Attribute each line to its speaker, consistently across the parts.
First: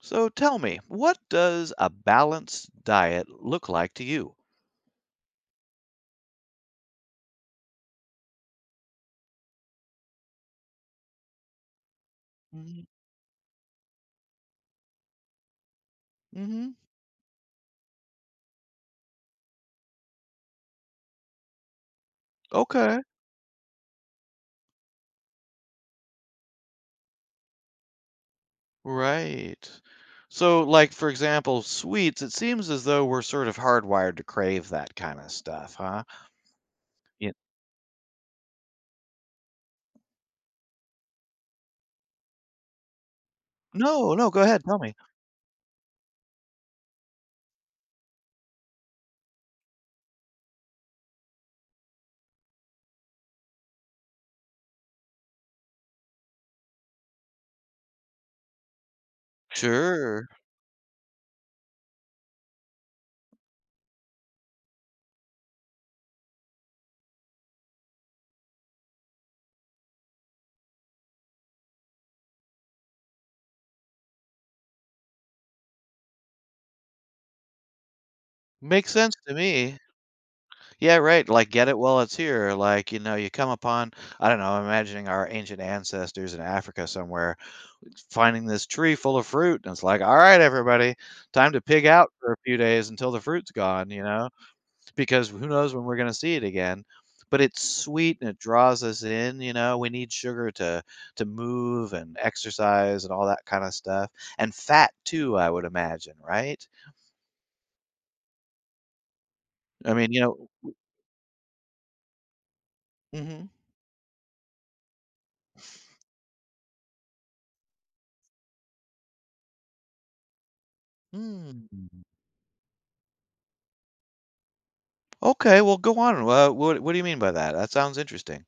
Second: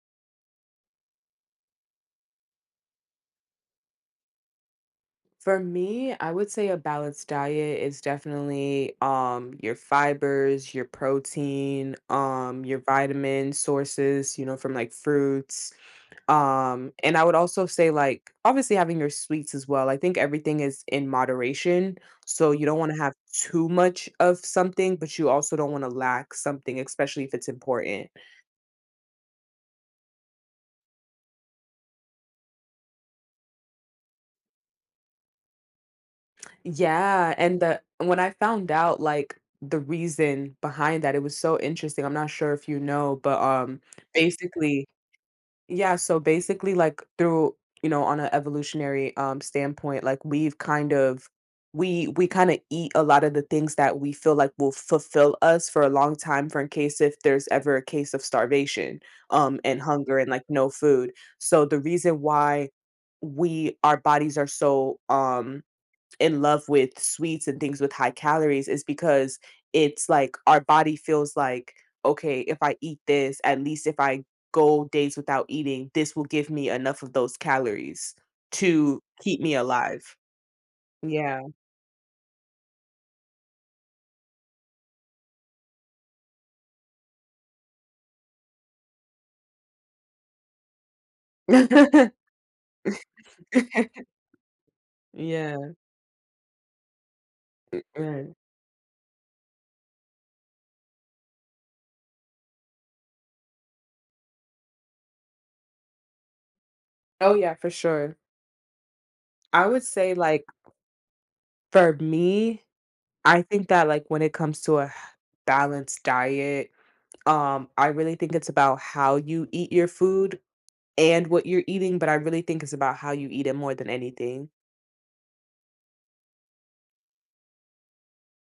Speaker 1: So tell me, what does a balanced diet look like to you?
Speaker 2: For me, I would say a balanced diet is definitely your fibers, your protein, your vitamin sources, from like fruits.
Speaker 1: Mm-hmm.
Speaker 2: And I would also say like obviously having your sweets as well. I think everything is in moderation, so you don't want to
Speaker 1: Okay.
Speaker 2: have too much of something, but you also don't want to lack something, especially if it's important.
Speaker 1: Right. So, like, for example, sweets, it seems as though we're sort of hardwired to crave that kind of stuff, huh? Yeah.
Speaker 2: Yeah, and the when I found out like the reason behind that, it was so interesting. I'm not sure if you know, but
Speaker 1: No, no, go ahead, tell
Speaker 2: basically,
Speaker 1: me.
Speaker 2: yeah, so basically like through, on an evolutionary standpoint, like we kind of eat a lot of the things that we feel like will fulfill us for a long time for in case if there's ever a case of starvation and hunger
Speaker 1: Sure.
Speaker 2: and like no food. So the reason why we our bodies are so in love with sweets and things with high calories is because it's like our body feels like, okay, if I eat this, at least if I go days without eating, this will give me enough of those calories
Speaker 1: Makes
Speaker 2: to
Speaker 1: sense to
Speaker 2: keep me
Speaker 1: me.
Speaker 2: alive.
Speaker 1: Yeah, right.
Speaker 2: Yeah.
Speaker 1: Like, get it while it's here. Like, you come upon, I don't know, I'm imagining our ancient ancestors in Africa somewhere, finding this tree full of fruit, and it's like, "All right, everybody, time to pig out for a few days until the fruit's gone," because who
Speaker 2: Yeah,
Speaker 1: knows when we're gonna see it again. But it's sweet and
Speaker 2: right.
Speaker 1: it draws us in, we need sugar to move and exercise and all that kinda stuff, and fat too, I would imagine, right?
Speaker 2: Oh, yeah, for sure. I would
Speaker 1: I mean,
Speaker 2: say,
Speaker 1: you
Speaker 2: like,
Speaker 1: know.
Speaker 2: for me, I
Speaker 1: Mhm.
Speaker 2: think that, like, when it comes to a balanced diet, I really think it's about how you eat your food and what you're
Speaker 1: Mm.
Speaker 2: eating, but I really think it's about how you eat it more than anything.
Speaker 1: Okay, well, go on. What do you mean by that? That sounds interesting.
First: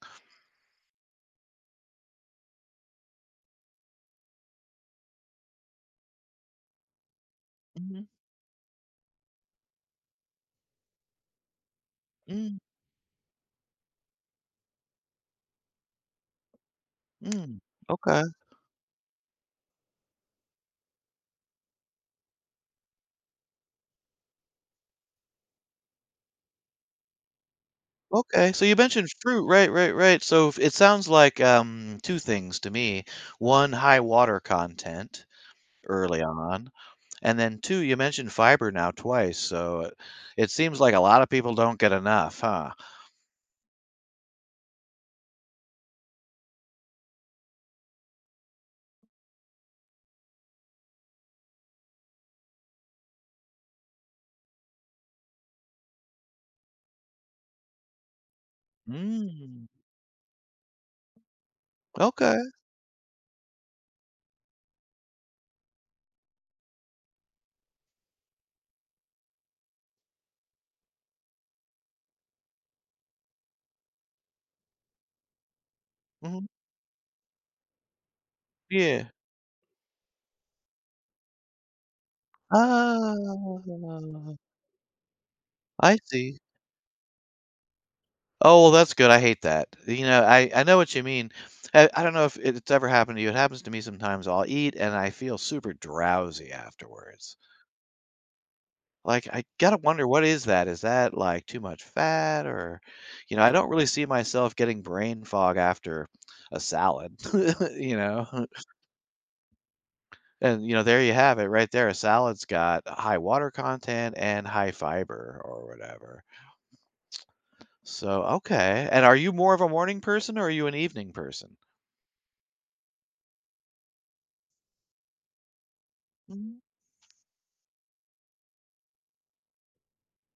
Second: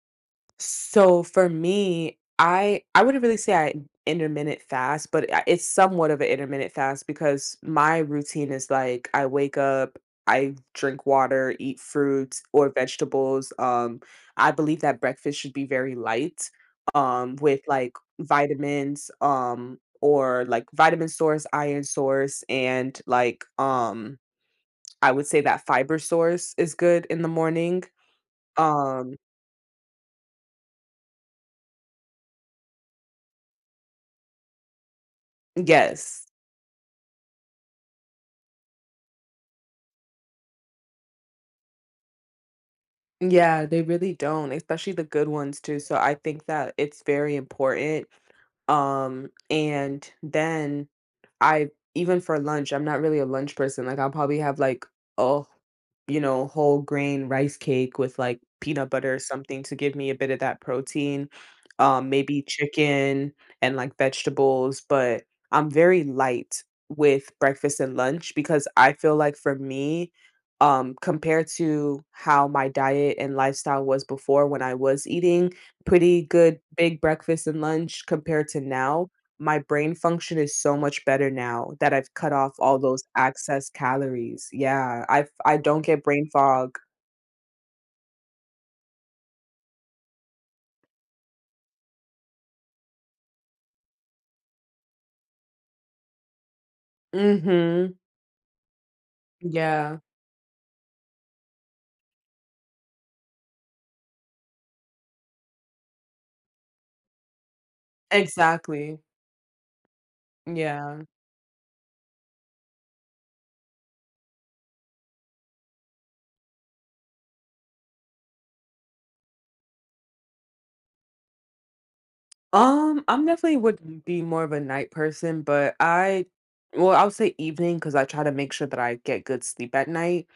Speaker 2: So for me, I wouldn't really say I intermittent fast, but it's somewhat of an intermittent fast because my
Speaker 1: Mhm.
Speaker 2: routine is like I wake up, I drink water, eat fruits
Speaker 1: Mm,
Speaker 2: or vegetables. I believe that breakfast should be very light,
Speaker 1: mm.
Speaker 2: with like
Speaker 1: Okay.
Speaker 2: vitamins, or like vitamin source, iron source, and like I would say that fiber source is good in the morning.
Speaker 1: Okay, so you mentioned
Speaker 2: Um
Speaker 1: fruit, right, right, right. So it sounds like two things to me. One, high water content early
Speaker 2: yes.
Speaker 1: on, and then two, you mentioned fiber now twice. So it seems like a lot of people don't get enough, huh?
Speaker 2: Yeah, they really don't, especially the good ones too. So I think that it's very important. And then I even for lunch, I'm not really a lunch person. Like I'll probably have like a, whole grain rice cake with like peanut butter or something
Speaker 1: Mm,
Speaker 2: to give me a bit of that protein. Maybe
Speaker 1: okay.
Speaker 2: chicken and like vegetables, but I'm very light with breakfast and lunch because I feel like for me, compared to how my diet and lifestyle was before when I was eating pretty
Speaker 1: Hmm.
Speaker 2: good big breakfast and lunch compared to
Speaker 1: Yeah.
Speaker 2: now, my brain function is so much better now that I've cut off all those
Speaker 1: Ah,
Speaker 2: excess calories. Yeah, I do not
Speaker 1: I
Speaker 2: get brain
Speaker 1: see.
Speaker 2: fog.
Speaker 1: Oh, well, that's good. I hate that. You know, I know what you mean. I don't know if it's ever happened to you. It happens to me sometimes. I'll eat and I feel super drowsy afterwards.
Speaker 2: Mhm.
Speaker 1: Like, I gotta
Speaker 2: Yeah,
Speaker 1: wonder what is that? Is that, like, too much fat or you know, I don't really see myself getting brain fog after a salad, you know?
Speaker 2: exactly.
Speaker 1: And, you know, there
Speaker 2: Yeah.
Speaker 1: you have it right there. A salad's got high water content and high fiber or whatever. So, okay. And are you more of a morning person or are you an evening person?
Speaker 2: I'm definitely would be more of a night person, but I
Speaker 1: Mm,
Speaker 2: well, I'll say evening because I try to make sure that I get good sleep at night.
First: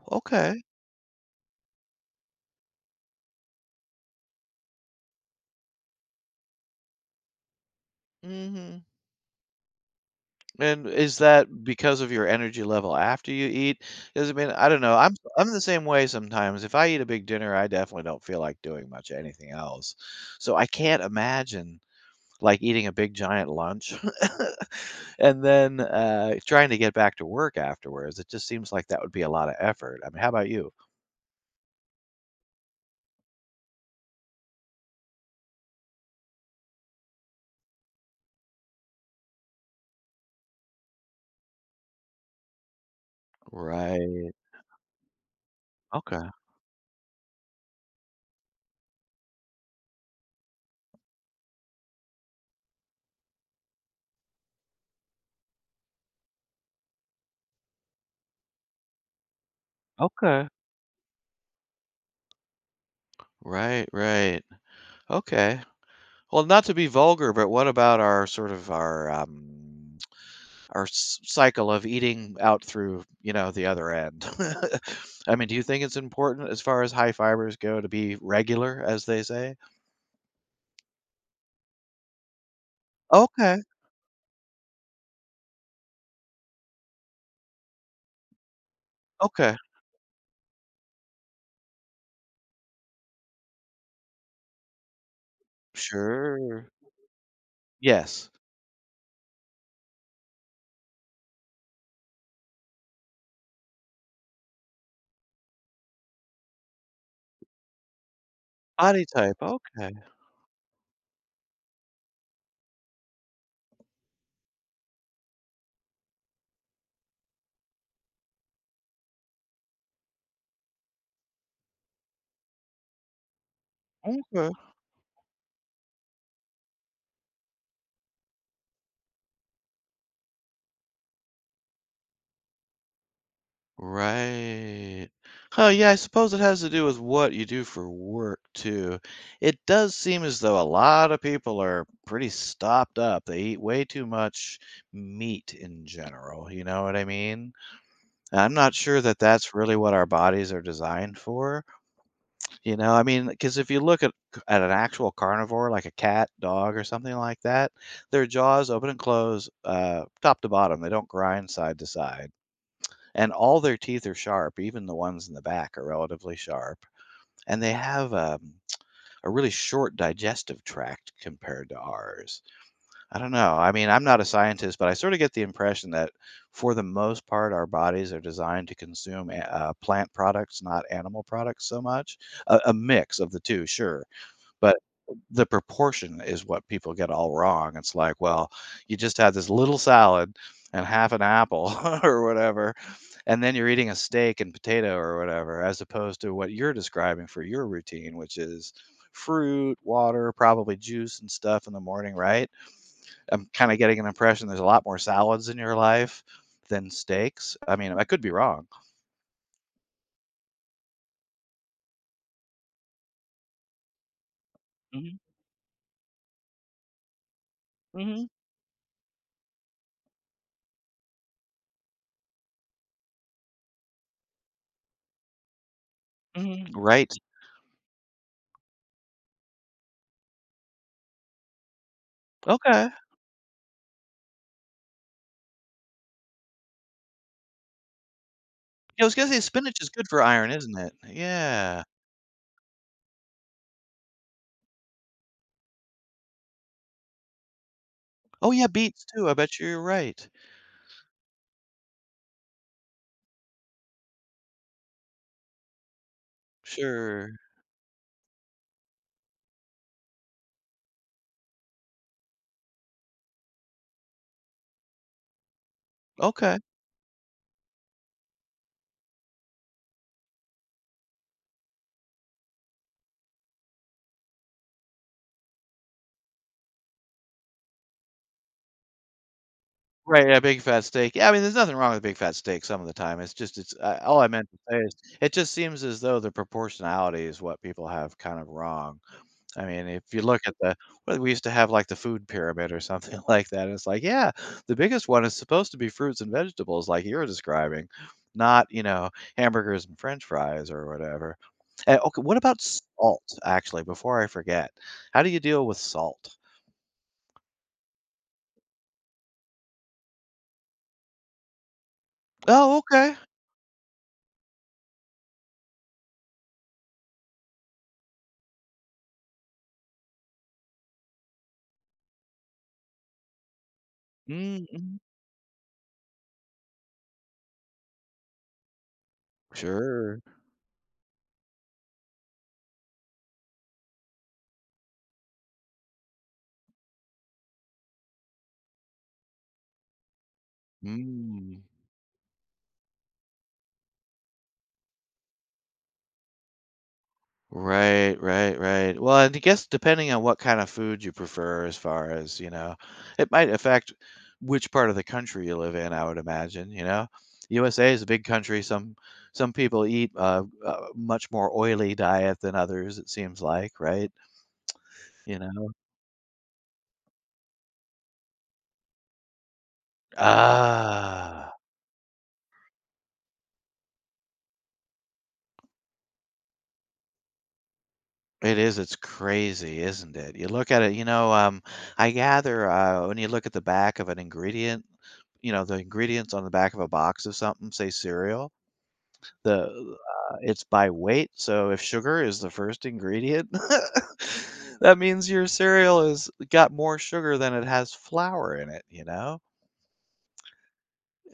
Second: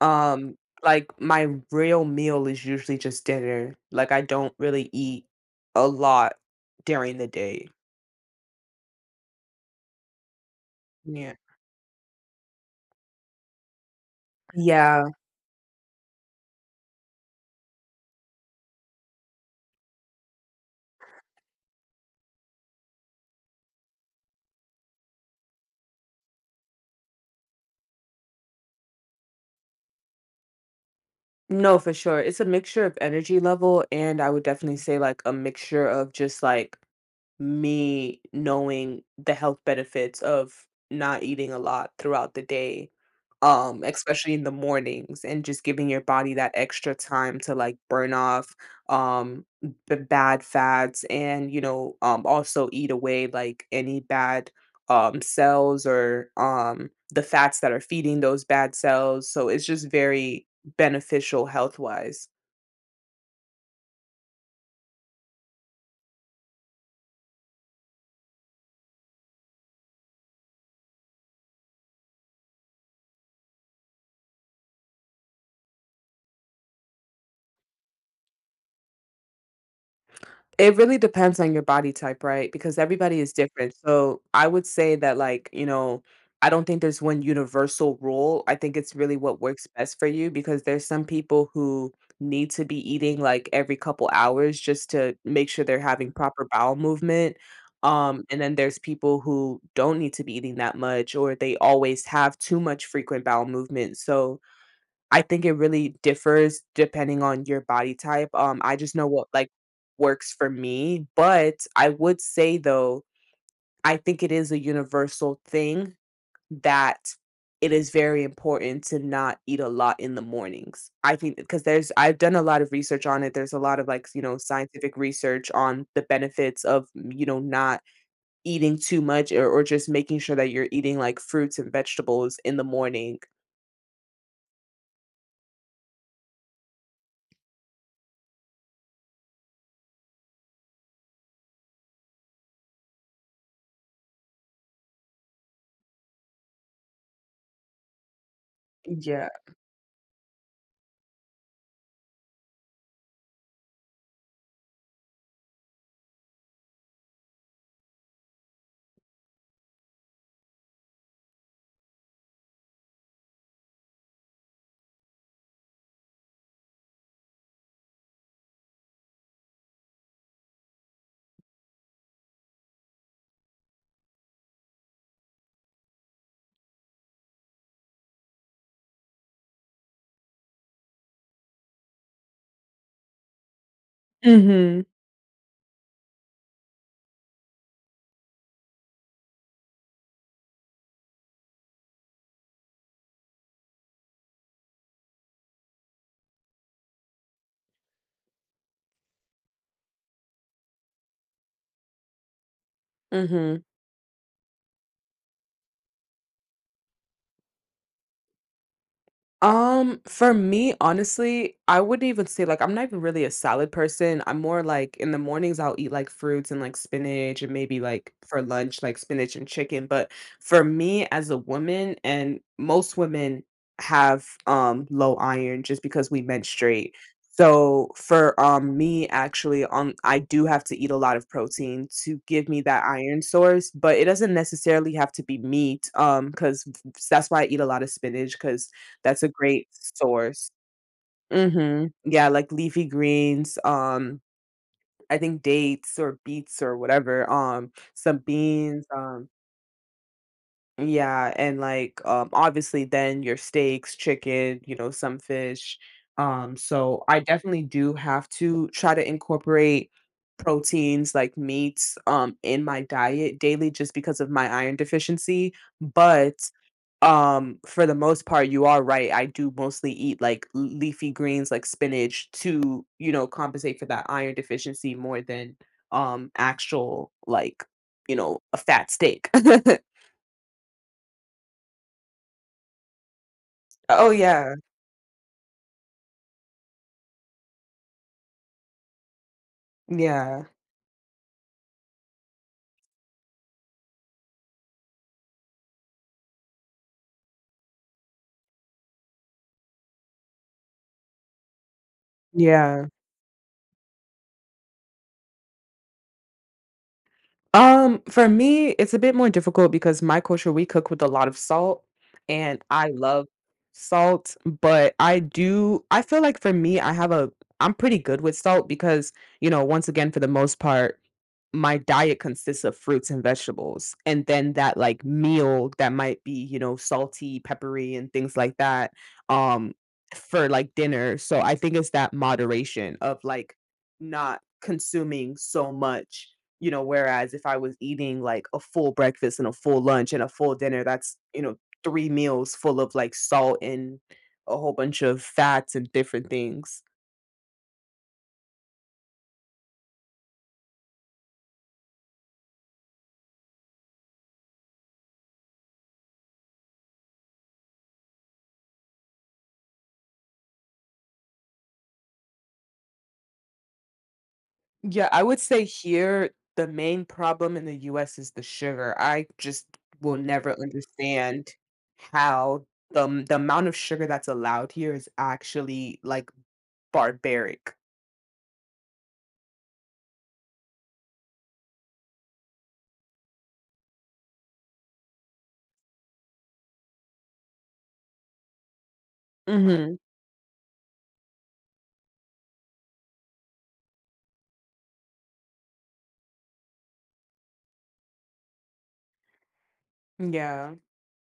Speaker 2: Um,
Speaker 1: okay.
Speaker 2: like, my real meal is usually just dinner. Like, I don't really eat a lot during the day.
Speaker 1: Mhm. And is
Speaker 2: Yeah.
Speaker 1: that because of your energy level after you eat? Does it mean I don't know.
Speaker 2: Yeah.
Speaker 1: I'm the same way sometimes. If I eat a big dinner, I definitely don't feel like doing much anything else. So I can't imagine like eating a big giant lunch and then trying to get back to work afterwards. It just seems like that would be a lot of effort. I mean, how about you?
Speaker 2: No, for sure. It's a mixture of energy level, and I would definitely say, like, a mixture of just, like, me knowing the health benefits of not eating a lot throughout the day,
Speaker 1: Right.
Speaker 2: especially in the mornings, and just giving your
Speaker 1: Okay.
Speaker 2: body that extra time to like burn off um the bad fats and also eat away like any bad cells or the fats that are feeding those bad cells. So it's just very
Speaker 1: Okay.
Speaker 2: beneficial health wise.
Speaker 1: Right, right. Okay. Well, not to be vulgar, but what about our sort of our cycle of eating out through you know the other end? I mean, do you think it's important as far as high fibers go to be regular, as they say?
Speaker 2: It really depends on your body type, right? Because everybody is
Speaker 1: Okay,
Speaker 2: different. So I would say that, like, I don't think there's one universal rule. I think it's really what
Speaker 1: okay,
Speaker 2: works best for you because there's some people who need to be eating like every couple hours just to make sure they're having proper
Speaker 1: sure.
Speaker 2: bowel movement.
Speaker 1: Yes,
Speaker 2: And then there's people who don't need to be eating that much or they always have too much frequent bowel movement. So I think it really differs depending on your body type. I just
Speaker 1: body
Speaker 2: know what
Speaker 1: type.
Speaker 2: like
Speaker 1: Okay,
Speaker 2: works for me, but I would say though, I think it is a universal thing that it is very important to not eat a lot in the mornings. I think because there's I've done a lot of research on it. There's a lot of like,
Speaker 1: okay.
Speaker 2: scientific research on the benefits of, not eating too much or just making sure that you're eating like fruits and vegetables in the morning.
Speaker 1: Right. Oh, yeah, I suppose it has to do with what you do for work, too. It does seem as though a lot of people are pretty stopped up. They eat way too much meat in general, you know what I mean? And I'm not sure that
Speaker 2: Yeah.
Speaker 1: that's really what our bodies are designed for, you know? I mean, because if you look at at an actual carnivore, like a cat, dog, or something like that, their jaws open and close, top to bottom. They don't grind side to side and all their teeth are sharp, even the ones in the back are relatively sharp, and they have a really short digestive tract compared to ours. I don't know. I mean, I'm not a scientist, but I sort of get the impression that for the most part, our bodies are designed to consume plant products, not animal products so much. A mix of the two, sure, but
Speaker 2: Mhm.
Speaker 1: the proportion is what people get all wrong. It's like, well, you just had this little salad and half an apple or whatever, and then you're eating a steak and potato or whatever, as opposed to what you're describing for your routine, which is fruit, water, probably juice and stuff in the morning, right? I'm
Speaker 2: Mhm.
Speaker 1: kind of getting an impression there's a lot more salads in your life than steaks. I mean, I could be wrong.
Speaker 2: For me, honestly, I wouldn't even say like I'm not even really a salad person. I'm more like in
Speaker 1: Mhm,
Speaker 2: the mornings I'll eat like fruits and like spinach and maybe like
Speaker 1: mhm,
Speaker 2: for lunch like spinach and chicken. But for me as a woman and most women have low iron just because we
Speaker 1: mhm.
Speaker 2: menstruate.
Speaker 1: Right.
Speaker 2: So for me actually I do have to eat a lot of protein to give me that
Speaker 1: Okay.
Speaker 2: iron source, but it doesn't necessarily have to be meat cuz that's why I eat a lot of spinach cuz
Speaker 1: Yeah, I was
Speaker 2: that's a
Speaker 1: gonna say
Speaker 2: great
Speaker 1: spinach is good for
Speaker 2: source.
Speaker 1: iron, isn't it? Yeah.
Speaker 2: Mhm. Yeah, like leafy greens, I think dates or beets or whatever, some
Speaker 1: Oh, yeah,
Speaker 2: beans,
Speaker 1: beets too, I bet you're right.
Speaker 2: yeah, and, like, obviously then your steaks, chicken, you know, some fish. So I
Speaker 1: Sure.
Speaker 2: definitely do have to try to incorporate proteins like meats, in my diet daily just because of my iron deficiency, but
Speaker 1: Okay.
Speaker 2: for the most part, you are right. I do mostly eat like l leafy greens like spinach to, compensate for that iron deficiency more than, actual, like, a fat steak.
Speaker 1: Right, yeah, big fat steak. Yeah, I mean, there's nothing wrong with big fat steak some of the time, it's just it's
Speaker 2: Oh,
Speaker 1: all I meant
Speaker 2: yeah.
Speaker 1: to say is it just seems as though the proportionality is what people have kind of wrong. I mean, if you look
Speaker 2: Yeah.
Speaker 1: at the well, we used to have, like, the food pyramid or something like that, and it's like, yeah, the biggest one is supposed to be fruits and vegetables like you're describing, not, you know, hamburgers and french fries or whatever. And, okay, what about
Speaker 2: Yeah.
Speaker 1: salt, actually, before I forget? How do you deal with salt?
Speaker 2: For me, it's a bit more difficult because my culture, we cook with a lot of salt, and
Speaker 1: Oh,
Speaker 2: I
Speaker 1: okay.
Speaker 2: love salt, but I feel like for me, I have a I'm pretty good with salt because, once again, for the most part, my diet consists of fruits and vegetables, and then
Speaker 1: Mm,
Speaker 2: that,
Speaker 1: mhm.
Speaker 2: like, meal that might be, salty, peppery, and things like that, um,
Speaker 1: Sure.
Speaker 2: for, like, dinner, so I think it's that moderation of, like, not consuming so much, whereas if I was eating, like, a full breakfast and a full lunch and a full dinner, that's,
Speaker 1: Mm.
Speaker 2: 3 meals full of, like, salt and a whole bunch of fats and different things.
Speaker 1: Right, right, right. Well, and I guess depending on what kind of food you prefer as far as, you know, it might affect which part of the country you live in, I would imagine, you know. USA is a big country. Some people eat a much more oily diet than others, it seems like, right?
Speaker 2: Yeah, I would
Speaker 1: You
Speaker 2: say
Speaker 1: know.
Speaker 2: here the main problem in the US is the sugar. I just will never understand
Speaker 1: Ah.
Speaker 2: how the amount of sugar that's allowed here is actually like barbaric.
Speaker 1: It is. It's crazy, isn't it? You look at it, you know, I gather when you look at the back of an ingredient, you know, the ingredients on the back of a box of something, say cereal, the
Speaker 2: Hmm.
Speaker 1: it's by weight. So if sugar is the first ingredient, that means your cereal has got more sugar than it has flour in it, you know?
Speaker 2: Yeah.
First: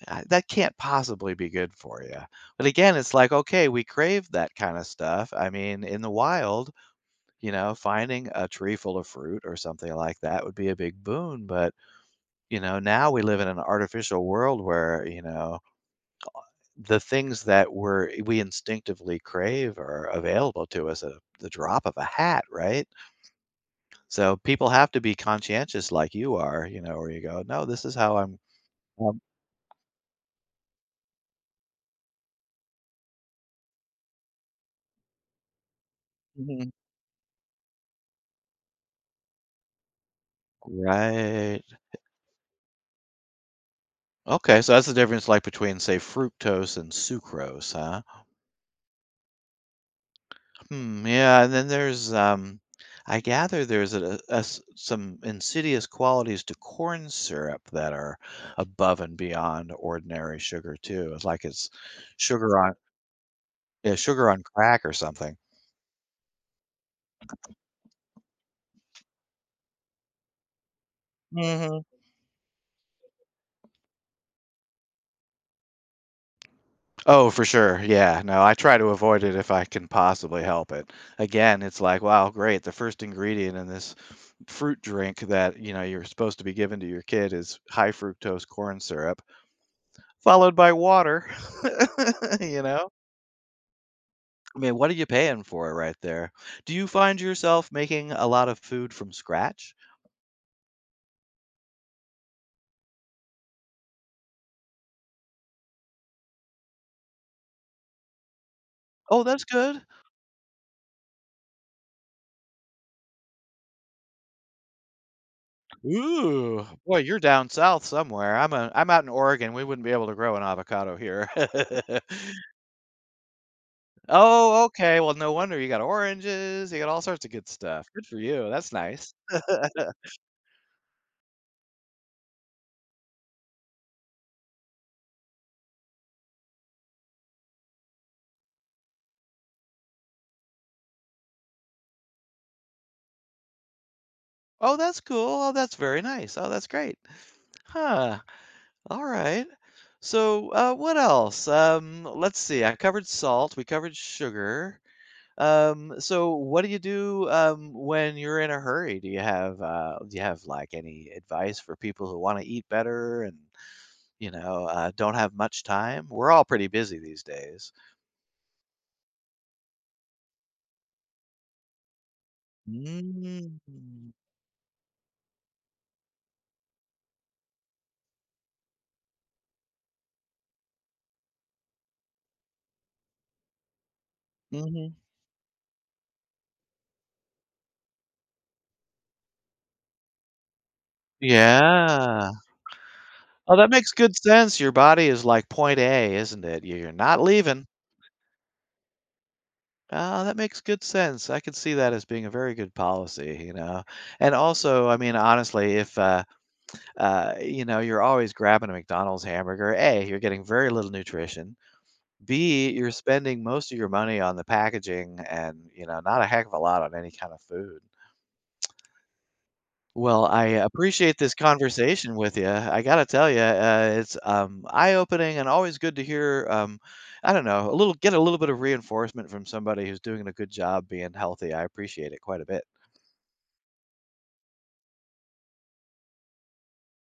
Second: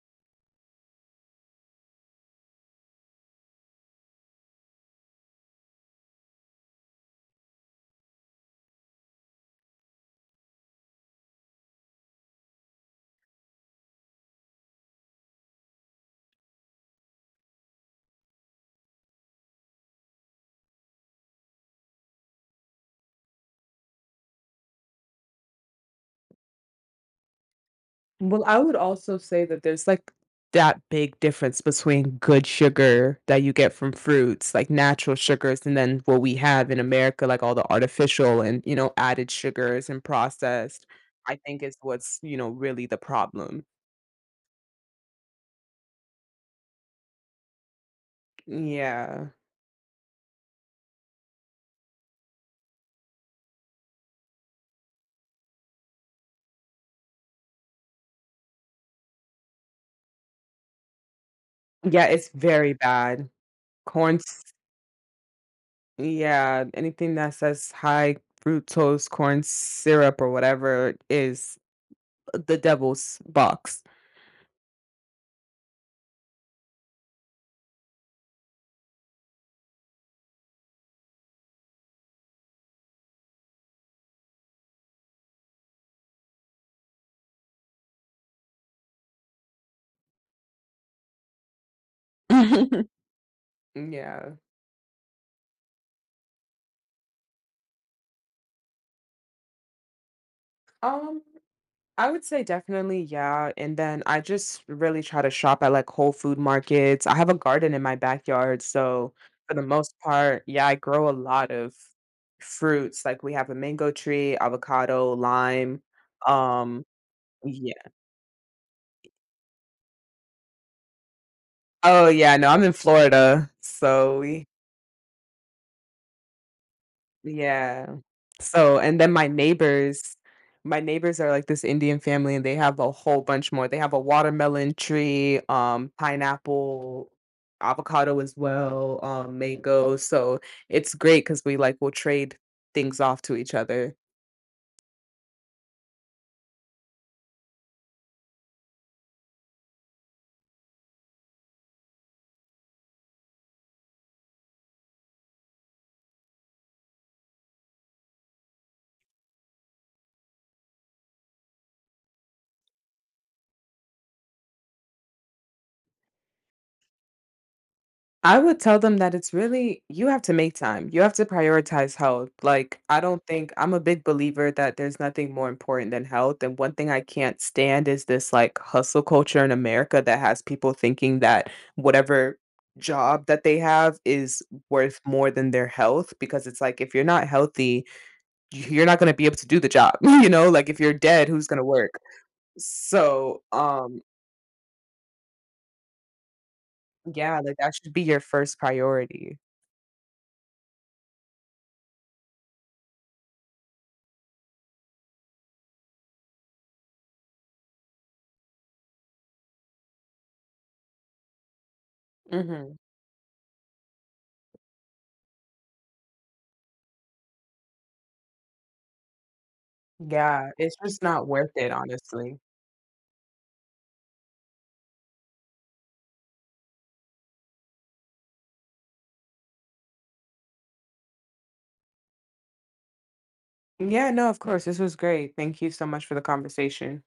Speaker 1: That can't possibly be good for you. But again, it's like, okay, we crave that kind of stuff. I mean, in the wild, you know, finding a tree full of fruit or something like that would be a big boon, but, you know, now we live in an artificial world where, you know, the things that we instinctively crave are available to us at the drop of a hat, right? So people have to be conscientious like you are, you know, where you go, "No, this is how I'm
Speaker 2: Well, I would also
Speaker 1: um"
Speaker 2: say that there's like that big difference between good sugar that you get from fruits, like natural sugars, and then what we have
Speaker 1: Mhm.
Speaker 2: in America, like all the artificial and, added sugars and processed, I think
Speaker 1: Right.
Speaker 2: is what's, really the problem.
Speaker 1: Okay, so that's the difference, like, between, say, fructose and sucrose, huh?
Speaker 2: Yeah.
Speaker 1: Hmm, yeah, and then there's I gather there's some insidious qualities to corn syrup that are above and beyond ordinary sugar too. It's like it's
Speaker 2: Yeah, it's
Speaker 1: sugar
Speaker 2: very
Speaker 1: on
Speaker 2: bad.
Speaker 1: yeah,
Speaker 2: Corn
Speaker 1: sugar on
Speaker 2: s
Speaker 1: crack or something.
Speaker 2: Yeah, anything that says high fructose corn syrup or whatever is
Speaker 1: Hmm.
Speaker 2: the devil's box.
Speaker 1: Oh, for sure. Yeah. No, I try to avoid it if I can possibly help it. Again, it's like, wow, great. The first ingredient in this fruit drink that, you know, you're supposed to be giving to your kid is high fructose corn syrup, followed by water. you know?
Speaker 2: Yeah.
Speaker 1: I mean, what are you paying for it right there? Do you find yourself making a lot of food from scratch?
Speaker 2: Um, I would say definitely, yeah. And then I just really try to shop at like Whole Food markets. I have a garden in my backyard, so
Speaker 1: Oh, that's
Speaker 2: for the
Speaker 1: good.
Speaker 2: most part, yeah, I grow a lot of fruits. Like we have a mango tree, avocado, lime.
Speaker 1: Ooh,
Speaker 2: Um,
Speaker 1: boy, you're down south somewhere. I'm out in Oregon. We wouldn't be able to grow an avocado here.
Speaker 2: Oh, yeah, no, I'm in Florida, so we
Speaker 1: oh, okay. Well, no wonder you got oranges. You got all sorts of good
Speaker 2: yeah.
Speaker 1: stuff. Good for you. That's
Speaker 2: So, and then
Speaker 1: nice.
Speaker 2: my neighbors are like this Indian family, and they have a whole bunch more. They have a watermelon tree, pineapple, avocado as well, mango, so it's great because we, like, will trade things off to each other.
Speaker 1: Oh, that's cool. Oh, that's very nice. Oh, that's great. Huh. All right. So, what else? Let's see. I covered salt. We covered sugar. So what do you do when you're in a hurry? Do you have like any advice for people who want to eat better and you know don't have much time? We're all pretty busy these days.
Speaker 2: I would tell them that it's really you have to make time. You have to prioritize health. Like, I don't think
Speaker 1: Mm.
Speaker 2: I'm a big believer that there's nothing more important than health. And one thing I can't stand is this like hustle culture in America that has people thinking that whatever job that they have is
Speaker 1: Mhm.
Speaker 2: worth more than their health because it's like if you're not healthy, you're not going to be able to do the job. Like if you're dead, who's going to work?
Speaker 1: Yeah.
Speaker 2: So,
Speaker 1: Oh, that makes good sense. Your body is like point A, isn't it? You're not
Speaker 2: yeah, like
Speaker 1: leaving.
Speaker 2: that should be your first priority.
Speaker 1: Oh, that makes good sense. I could see that as being a very good policy, you know. And also, I mean, honestly, if you know, you're always grabbing a McDonald's hamburger. A, you're getting very little nutrition. B,
Speaker 2: Mhm.
Speaker 1: you're spending most of your money on the packaging and, you know, not a heck of a lot on any kind of food. Well, I
Speaker 2: Yeah, it's just
Speaker 1: appreciate
Speaker 2: not
Speaker 1: this
Speaker 2: worth it,
Speaker 1: conversation with
Speaker 2: honestly.
Speaker 1: you. I gotta tell you, it's eye-opening and always good to hear. I don't know, a little get a little bit of reinforcement from somebody who's doing a good job being healthy. I appreciate it quite a bit.
Speaker 2: Yeah, no, of course. This was great. Thank you so much for the conversation.